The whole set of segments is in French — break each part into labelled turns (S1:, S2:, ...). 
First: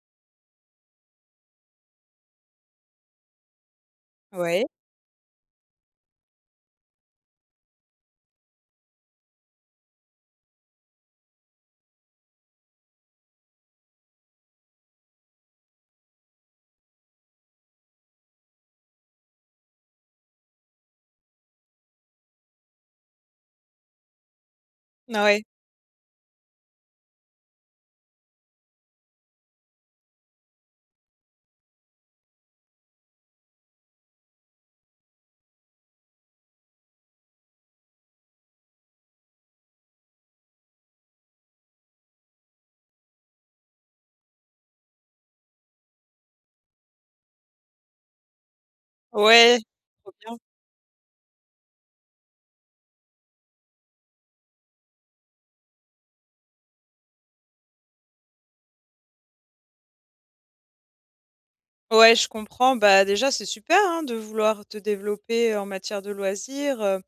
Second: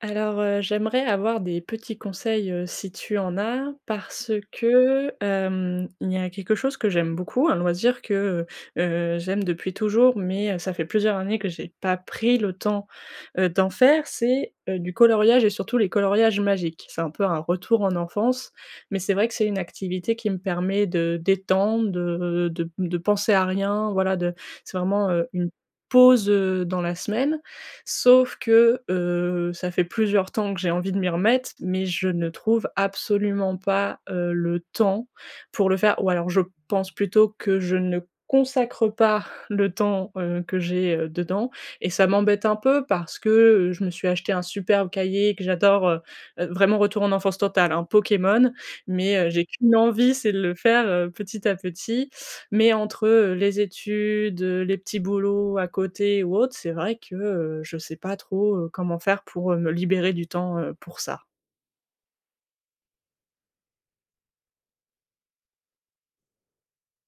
S1: Alors, heu, j'aimerais avoir des petits conseils, heu, si tu en as, parce
S2: Ouais.
S1: que, hem, il y a quelque chose que j'aime beaucoup, un loisir que, heu heu, j'aime depuis toujours, mais heu, ça fait plusieurs années que j'ai pas pris le temps, heu, d'en faire. C'est, heu, du coloriage et surtout les coloriages magiques. C'est un peu un retour en enfance mais c'est vrai que c'est une activité qui me permet de détendre, de de de penser à rien, voilà de c'est vraiment,
S2: N
S1: heu,
S2: ouais.
S1: une pause, heu, dans la semaine sauf que, heu, ça fait plusieurs temps que j'ai envie de m'y remettre mais je ne trouve absolument pas, heu, le temps pour le faire ou alors je pense plutôt que je ne consacre pas le temps, heu, que j'ai, heu, dedans et ça m'embête un peu parce que, heu, je me suis achetée un superbe cahier et que j'adore, heu heu, vraiment retour en enfance totale, hein, Pokémon, mais heu, j'ai
S2: Ouais.
S1: qu'une
S2: Trop
S1: envie, c'est
S2: bien.
S1: de le faire, heu, petit à petit mais entre, heu, les études, heu, les petits boulots à côté ou autre, c'est vrai que, heu, je sais pas trop, heu, comment faire pour, heu, me libérer du temps, heu, pour ça.
S2: Ouais, je comprends. Bah déjà, c'est super, hein, de vouloir te développer en matière de loisirs, heu,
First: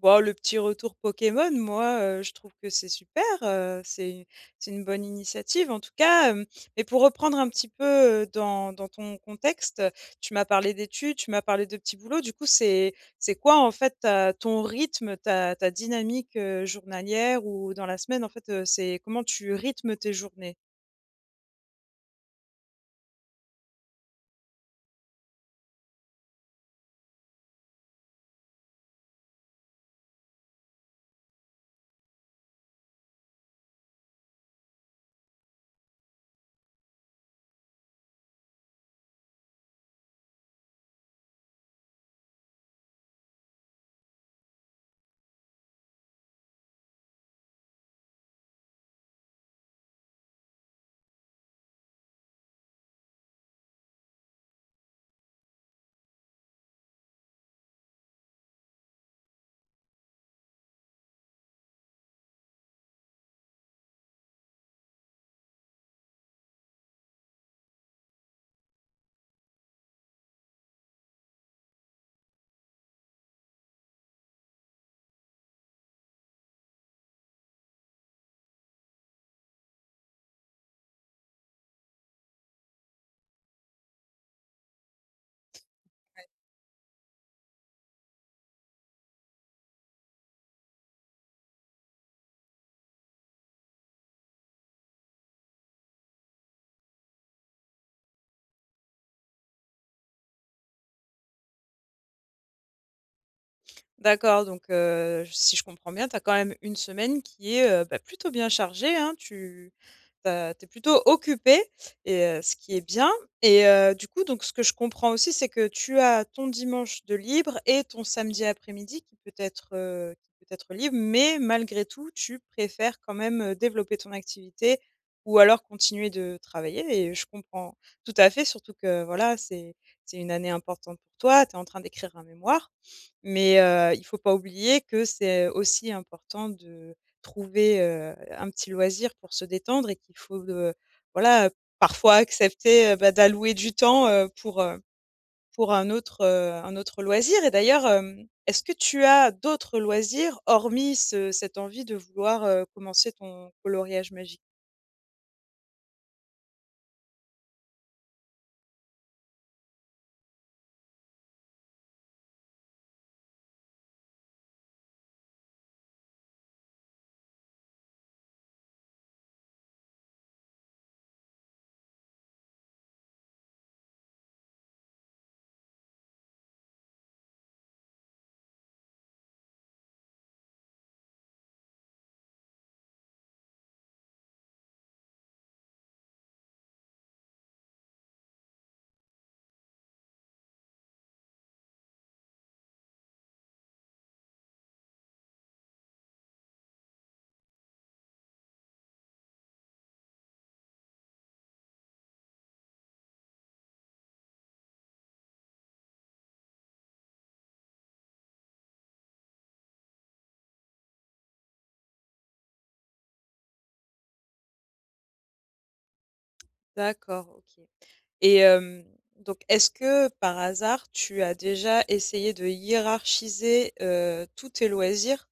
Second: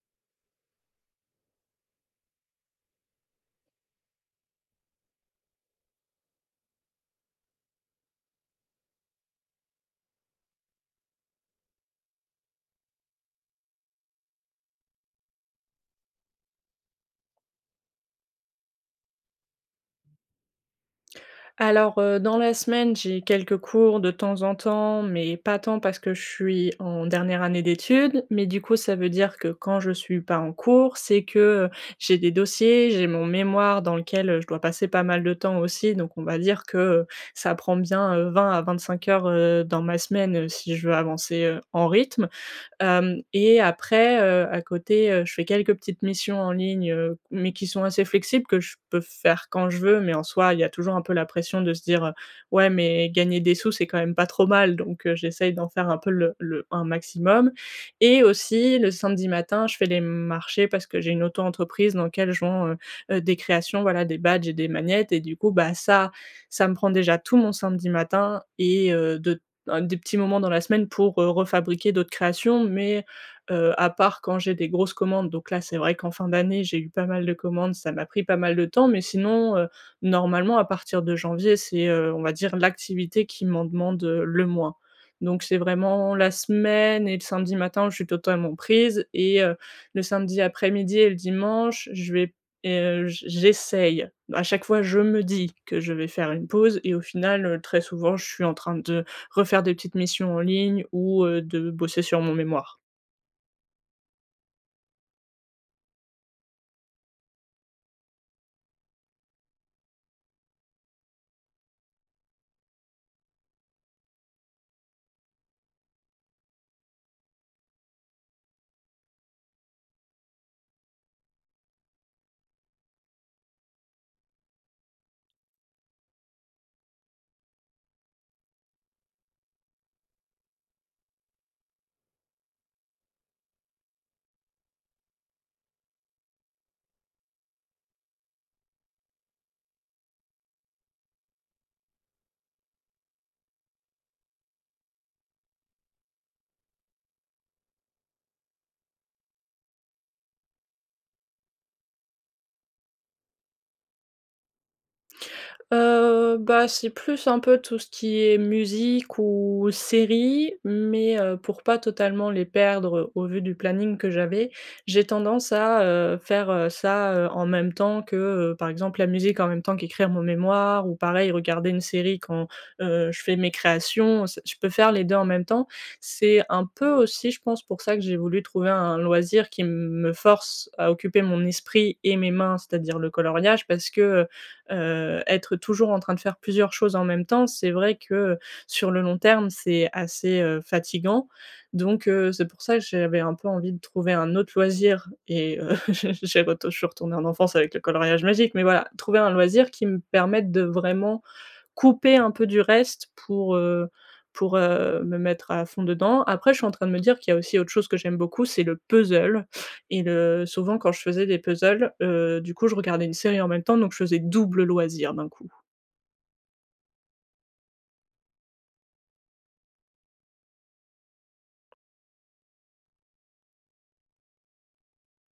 S2: boh le petit retour Pokémon, moi, heu, je trouve que c'est super heu, c'est u c'est une bonne initiative, en tout cas, hem mais pour reprendre un petit peu, heu, dans dans ton contexte. Tu m'as parlé d'études, tu m'as parlé de petits boulots. Du coup, c'est c'est quoi en fait ta ton rythme, ta ta dynamique, heu, journalière ou dans la semaine en fait, heu, c'est comment tu rythmes tes journées?
S1: Alors, heu, dans la semaine, j'ai quelques cours de temps en temps mais pas tant parce que je suis en dernière année d'études. Mais du coup, ça veut dire que quand je suis pas en cours, c'est que, heu, j'ai des dossiers, j'ai mon mémoire dans lequel, heu, je dois passer pas mal de temps aussi donc on va dire que, heu, ça prend bien, heu, 20 à 25 heures, heu, dans ma semaine, heu, si je veux avancer, heu, en rythme. Hem et après, heu, à côté, heu, je fais quelques petites missions en ligne, heu mais qui sont assez flexibles, que je peux faire quand je veux mais en soi, il y a toujours un peu la pression de se dire: «Ouais mais gagner des sous, c'est quand même pas trop mal» donc heu, j'essaie d'en faire un peu le le un maximum et aussi le samedi matin, je fais les marchés parce que j'ai une auto-entreprise dans lequel je vends, heu, des créations, voilà des badges et des magnettes et du coup bah ça, ça me prend déjà tout mon samedi matin et heu, de un des petits moments dans la semaine pour, heu, re-fabriquer d'autres créations. Mais heu, à part quand j'ai des grosses commandes donc là, c'est vrai qu'en fin d'année, j'ai eu pas mal de commandes, ça m'a pris pas mal de temps, mais sinon, heu, normalement à partir de janvier, c'est, heu, on va dire l'activité qui m'en demande, heu, le moins. Donc c'est vraiment
S2: Ouais.
S1: la semaine et le samedi matin, je suis totalement prise et heu, le samedi après-midi et le dimanche, je vais p et heu, j'essaye, à chaque fois, je me dis que je vais faire une pause et au final, heu, très souvent je suis en train de refaire des petites missions en ligne ou, heu, de bosser sur mon mémoire.
S2: D'accord donc heu, si je comprends bien, tu as quand même une semaine qui est, heu, bah, plutôt bien chargée, hein. Tu, heu, tu es plutôt occupée et heu, ce qui est bien et heu, du coup donc ce que je comprends aussi, c'est que tu as ton dimanche de libre et ton samedi après-midi qui peut être, heu, qui peut être libre mais malgré tout, tu préfères quand même, heu, développer ton activité ou alors continuer de travailler et je comprends tout à fait, surtout que voilà, c'est c'est une année importante pour toi. Tu es en train d'écrire un mémoire. Mais heu, il faut pas oublier que c'est aussi important de trouver, heu, un petit loisir pour se détendre et qu'il faut, heu, voilà, parfois accepter, bah, d'allouer du temps, heu, pour, heu, pour un autre, heu, un autre loisir et d'ailleurs, hem, est-ce que tu as d'autres loisirs, hormis ce cette envie de vouloir, heu, commencer ton coloriage magie?
S1: Heu, bah, c'est plus, un peu, tout ce qui est musique ou série mais heu, pour pas totalement les perdre au vu du planning que j'avais, j'ai tendance à, heu, faire, heu, ça, heu, en même temps que, heu, par exemple, la musique, en même temps qu'écrire mon mémoire ou pareil, regarder une série quand, heu, je fais mes créations. C je peux faire les 2 en même temps. C'est un peu aussi je pense, pour ça que j'ai voulu trouver un un loisir qui m me force à occuper mon esprit et mes mains, c'est-à-dire le coloriage parce que, heu heu, être toujours en train de faire plusieurs choses en même temps, c'est vrai que, heu, sur le long terme, c'est assez, heu, fatiguant. Donc heu, c'est pour ça que j'avais un peu envie de trouver un autre loisir et heu, j'ai j'ai retou, je suis retournée en enfance avec le coloriage magique. Mais voilà, trouver un loisir qui me permette de, vraiment, couper un peu du reste pour, heu pour, heu, me mettre à fond dedans. Après, je suis en train de me dire qu'il y a aussi autre chose que j'aime beaucoup, c'est le puzzle et le souvent quand je faisais des puzzles, heu, du coup, je regardais une série en même temps donc je faisais double loisir, d'un coup.
S2: D'accord, OK et hem, donc est-ce que, par hasard, tu as déjà essayé de hiérarchiser, heu, tous tes loisirs,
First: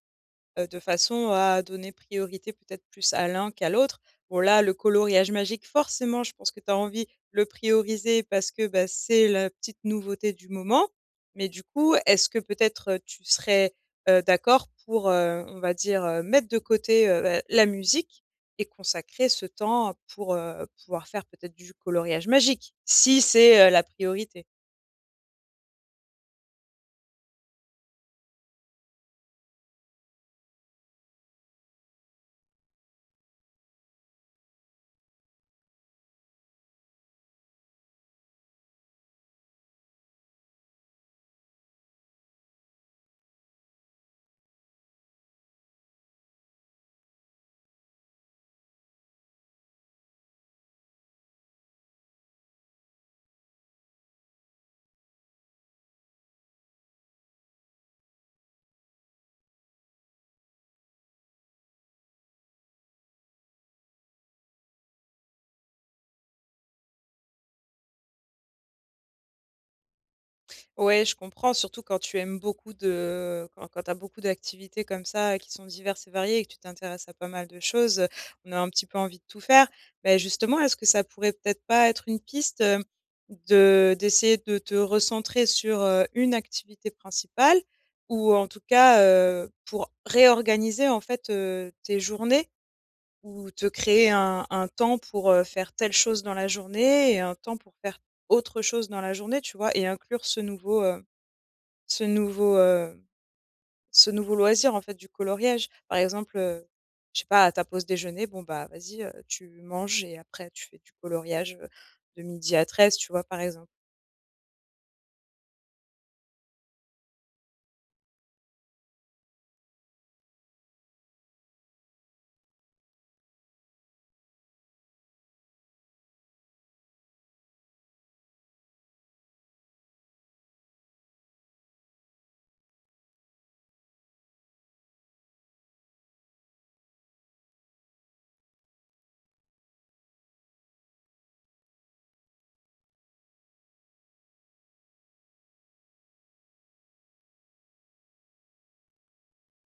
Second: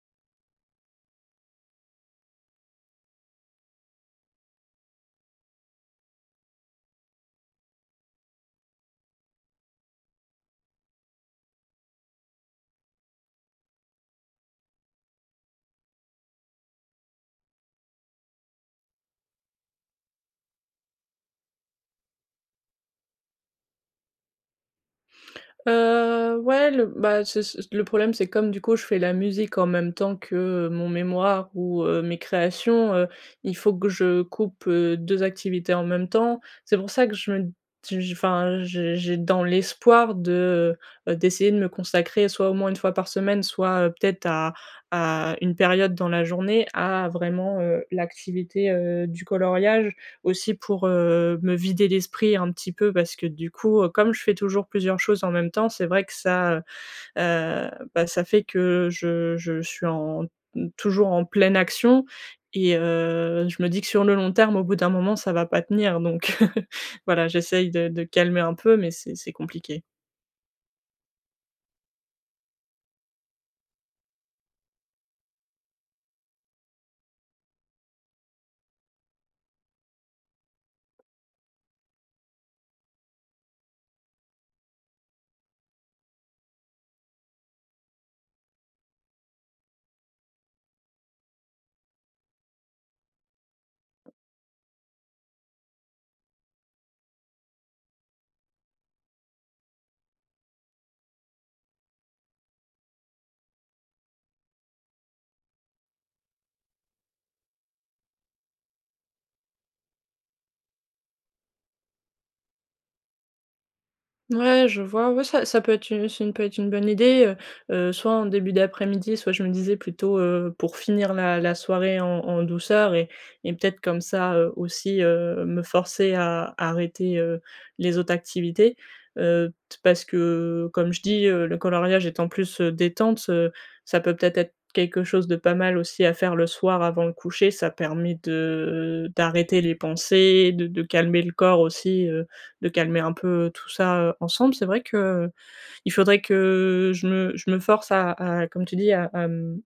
S2: heu, de façon à donner priorité, peut-être, plus à l'un qu'à l'autre? Bon, là, le coloriage magique, forcément, je pense que tu as envie le prioriser parce que, bah, c'est la petite nouveauté du moment, mais du coup, est-ce que, peut-être, heu, tu serais, heu, d'accord pour, heu, on va dire, heu, mettre de côté, heu, ben, la musique et consacrer ce temps pour, heu, pouvoir faire peut-être du coloriage magique si c'est, heu, la priorité?
S1: Heu, ouais, le bah, c'est ç le problème, c'est comme, du coup, je fais la musique, en même temps que, heu, mon mémoire ou heu, mes créations, heu, il faut que je coupe, heu, 2 activités en même temps. C'est pour ça que je me d j je enfin, j'ai j'ai dans l'espoir de, heu heu, d'essayer de me consacrer soit, au moins 1 fois par semaine, soit, heu, peut-être, à à une période dans la journée, à vraiment, heu, l'activité, heu, du coloriage. Aussi pour, heu, me vider l'esprit, un petit peu, parce que, du coup, heu, comme je fais toujours plusieurs choses en même temps, c'est vrai que ça, heu, bah, ça fait que je je suis en mmh, toujours en pleine action et heu, je me dis que sur le long terme, au bout d'un moment, ça va pas tenir donc heu. Voilà, j'essaie de de calmer un peu, mais c'est c'est compliqué.
S2: Ouais, je comprends, surtout quand tu aimes beaucoup de, heu, quand quand tu as beaucoup d'activités comme ça qui sont diverses et variées et que tu t'intéresses à pas mal de choses, heu, on a un petit peu envie de tout faire. Beh, justement, est-ce que ça pourrait peut-être pas être une piste, heu, de d'essayer de te recentrer sur, heu, une activité principale ou en tout cas, heu, pour réorganiser, en fait, heu, tes journées? Ou te créer un un temps pour, heu, faire telle chose dans la journée et un temps pour faire autre chose dans la journée, tu vois et inclure ce nouveau, heu, ce nouveau, heu, ce nouveau loisir, en fait, du coloriage, par exemple, heu, je sais pas, à ta pause déjeuner, bon, bah, vas-y, heu, tu manges et après tu fais du coloriage, heu, de 12:00 à 13:00, tu vois, par exemple.
S1: Ouais, je vois, ouais, ça ça peut être u ça peut être une bonne idée, heu heu, soit en début d'après-midi, soit, je me disais, plutôt, heu, pour finir la la soirée en en douceur et et peut-être comme ça, heu, aussi, heu, me forcer à à arrêter, heu, les autres activités, heu, t parce que, comme je dis, heu, le coloriage étant plus, heu, détente, heu, ça peut peut-être être quelque chose de pas mal aussi à faire le soir avant le coucher. Ça permet de d'arrêter les pensées, de de calmer le corps, aussi, heu, de calmer un peu tout ça, heu, ensemble. C'est vrai que, heu, il faudrait que je me je me force à à comme tu dis, à à, mmh,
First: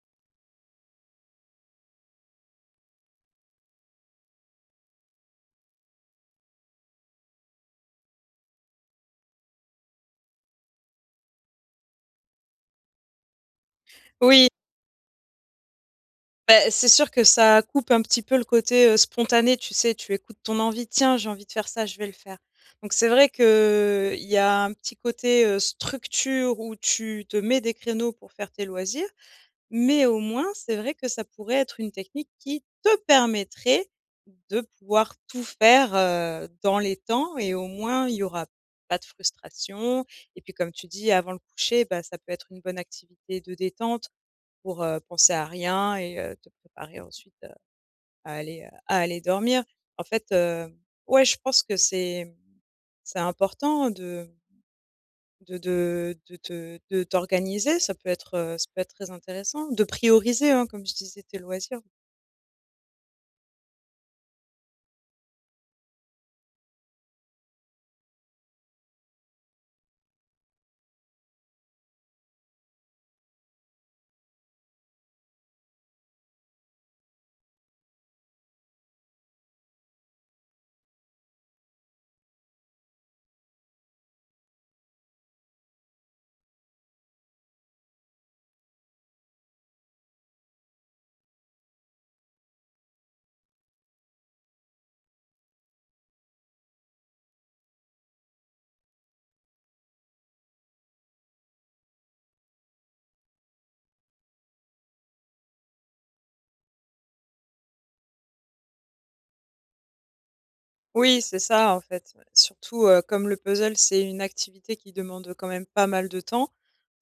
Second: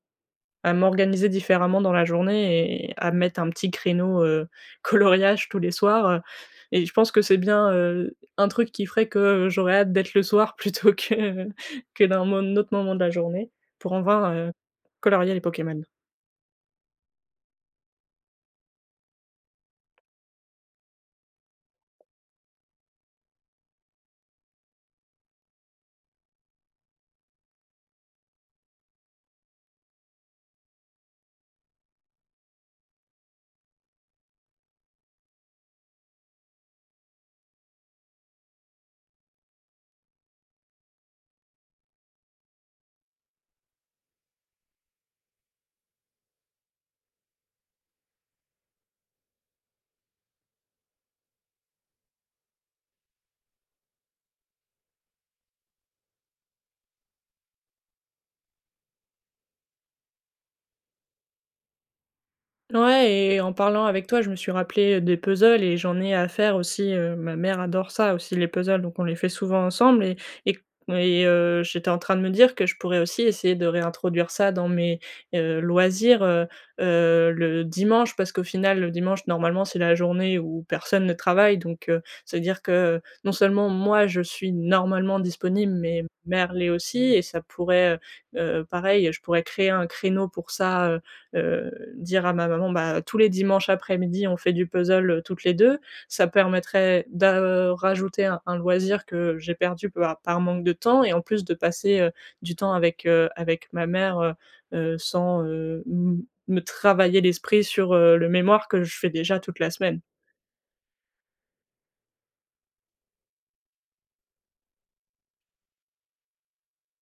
S1: à m'organiser différemment dans la journée et à me mettre un petit créneau, heu, coloriage, tous les soirs, heu et je pense que c'est bien, heu, un truc qui ferait que, heu, j'aurais hâte d'être le soir plutôt que, heu, que d'un mo n autre moment de la journée pour avoir,
S2: Oui.
S1: heu, colorier les Pokémon.
S2: Bah c'est sûr que ça coupe un ptit peu le côté, heu, spontané, tu sais, tu écoutes ton envie, tiens, j'ai envie de faire ça, je vais le faire, donc c'est vrai que il y a un petit côté, heu, structure où tu te mets des créneaux pour faire tes loisirs, mais au moins c'est vrai que ça pourrait être une technique qui te permettrait de pouvoir tout faire, heu, dans les temps et au moins y'aura pas de frustration et puis comme tu dis avant le coucher bah ça peut être une bonne activité de détente. Pour, heu, penser à rien et heu, te préparer ensuite à à aller, heu, à aller dormir en fait, heu, ouais je pense que c'est c'est important de de de de te de t'organiser ça peut être, heu, ça peut être très intéressant de prioriser hein comme je disais tes loisirs.
S1: Ouais et en parlant avec toi, je me suis rappelé des puzzles et j'en ai à faire aussi, heu, ma mère adore ça aussi les puzzles donc on les fait souvent ensemble et et et heu, j'étais en train de me dire que je pourrais aussi essayer de réintroduire ça dans mes, heu, loisirs, heu heu, le dimanche parce qu'au final le dimanche normalement c'est la journée où personne ne travaille, donc heu, c'est-à-dire que non seulement moi je suis normalement disponible, mais mère l'est aussi et ça pourrait, heu heu heu, pareil, je pourrais créer un créneau pour ça, heu heu, dire à ma maman bah tous les dimanches après-midi, on fait du puzzle, heu, toutes les deux, ça permettrait da, heu, rajouter un loisir que j'ai perdu bah par manque de temps et en plus de passer, heu, du temps avec, heu, avec ma mère, heu heu, sans, heu, m me travailler l'esprit sur, heu, le mémoire que je fais déjà toute la semaine.
S2: Oui, c'est ça, en fait. Ouais. Surtout, heu, comme le puzzle, c'est une activité qui demande, heu, quand même, pas mal de temps.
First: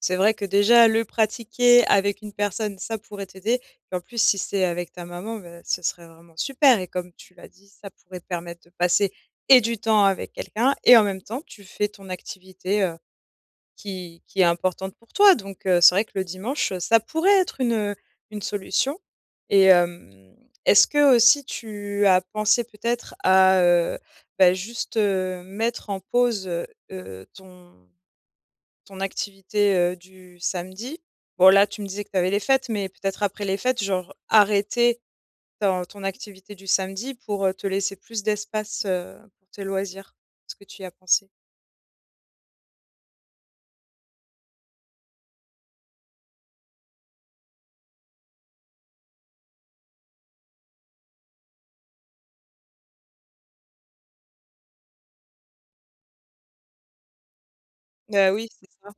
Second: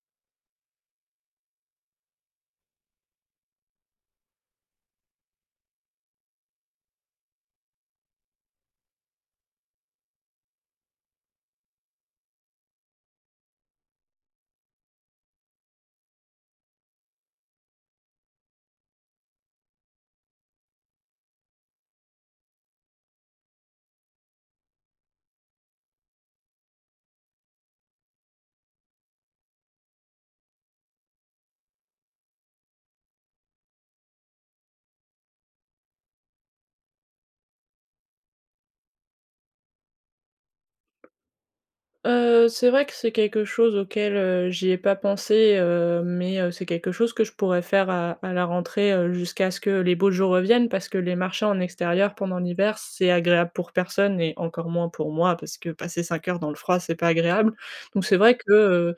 S2: C'est vrai que, déjà, le pratiquer avec une personne, ça pourrait t'aider et en plus, si c'est avec ta maman, bah, ce serait vraiment super et comme tu l'as dit, ça pourrait permettre de passer et du temps avec quelqu'un et en même temps, tu fais ton activité, heu, qui qui est importante pour toi donc heu, c'est vrai que le dimanche, heu, ça pourrait être une, heu, une solution et hem, est-ce qu'aussi, tu as pensé peut-être à, heu, bah, juste, heu, mettre en pause, heu heu, ton ton activité, heu, du samedi? Bon, là, tu me disais que tu avais les fêtes mais peut-être après les fêtes, genre, arrêter ton ton activité du samedi pour, heu, te laisser plus d'espace, heu, pour tes loisirs? Est-ce que tu y as pensé?
S1: Heu, c'est vrai que c'est quelque chose auquel, heu, j'y ai pas pensé, heu mais heu, c'est quelque chose que je pourrais faire à à la rentrée, heu, jusqu'à ce que les beaux jours reviennent parce que les marchés en extérieur pendant l'hiver, c'est agréable pour personne et encore moins pour moi parce que passer 5 heures dans le froid, c'est pas agréable. Donc c'est
S2: Bah,
S1: vrai
S2: oui,
S1: que,
S2: c'est ça.
S1: heu,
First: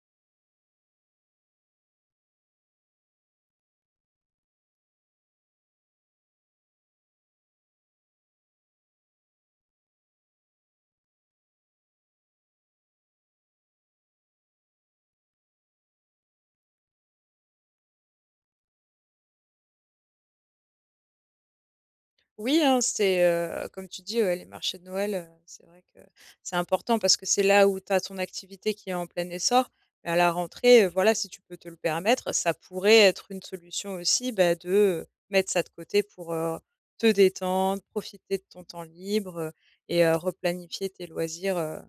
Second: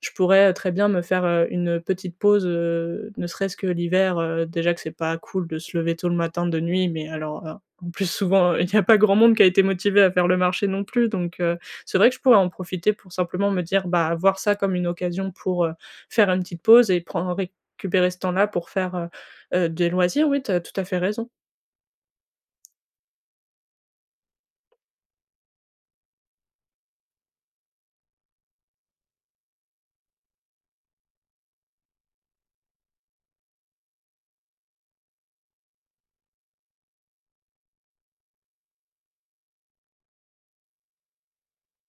S1: je pourrais, heu, très bien me faire, heu, une, heu, petite pause, heu, ne serait-ce que l'hiver, heu, déjà que c'est pas cool de se lever tôt le matin, de nuit mais alors, heu, en plus, souvent, il y a pas grand monde qui a été motivé à faire le marché non plus donc heu, c'est vrai que je pourrais en profiter pour simplement me dire ah, voir ça, comme une occasion pour, heu, faire une petite pause et prendr récupérer ce temps-là pour faire, heu heu, des loisirs. Oui, tu as tout à fait raison.
S2: Oui, hein, c'est, heu, comme tu dis, ouais, les marchés de Noël, heu, c'est vrai que c'est important parce que c'est là où tu as ton activité qui est en plein essor et à la rentrée, heu, voilà, si tu peux te le permettre, ça pourrait être une solution aussi, bah, de mettre ça de côté pour, heu, te détendre, profiter de ton temps libre et heu, replanifier tes loisirs, heu,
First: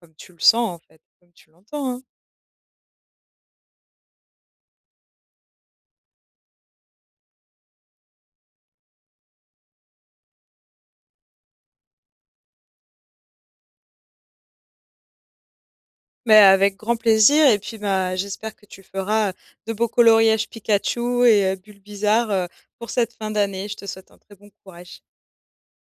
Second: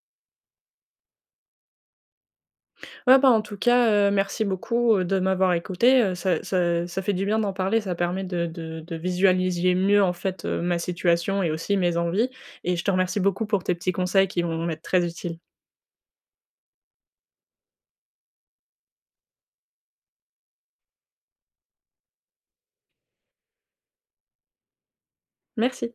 S2: comme tu le sens, en fait, comme tu l'entends, hein.
S1: Ouais, ben, en tout cas, heu, merci beaucoup, heu, de m'avoir écoutée, heu, ça ça ça fait du bien d'en parler. Ça permet de de de visualiser mieux, en fait, heu, ma situation et aussi mes envies et je te remercie beaucoup pour tes petits conseils qui vont m'être très utiles.
S2: Mais avec grand plaisir et puis bah, j'espère que tu feras, heu, de beaux coloriages Pikachu et heu, Bulbizarre, heu, pour cette fin d'année. Je te souhaite un très bon courage.
S1: Merci.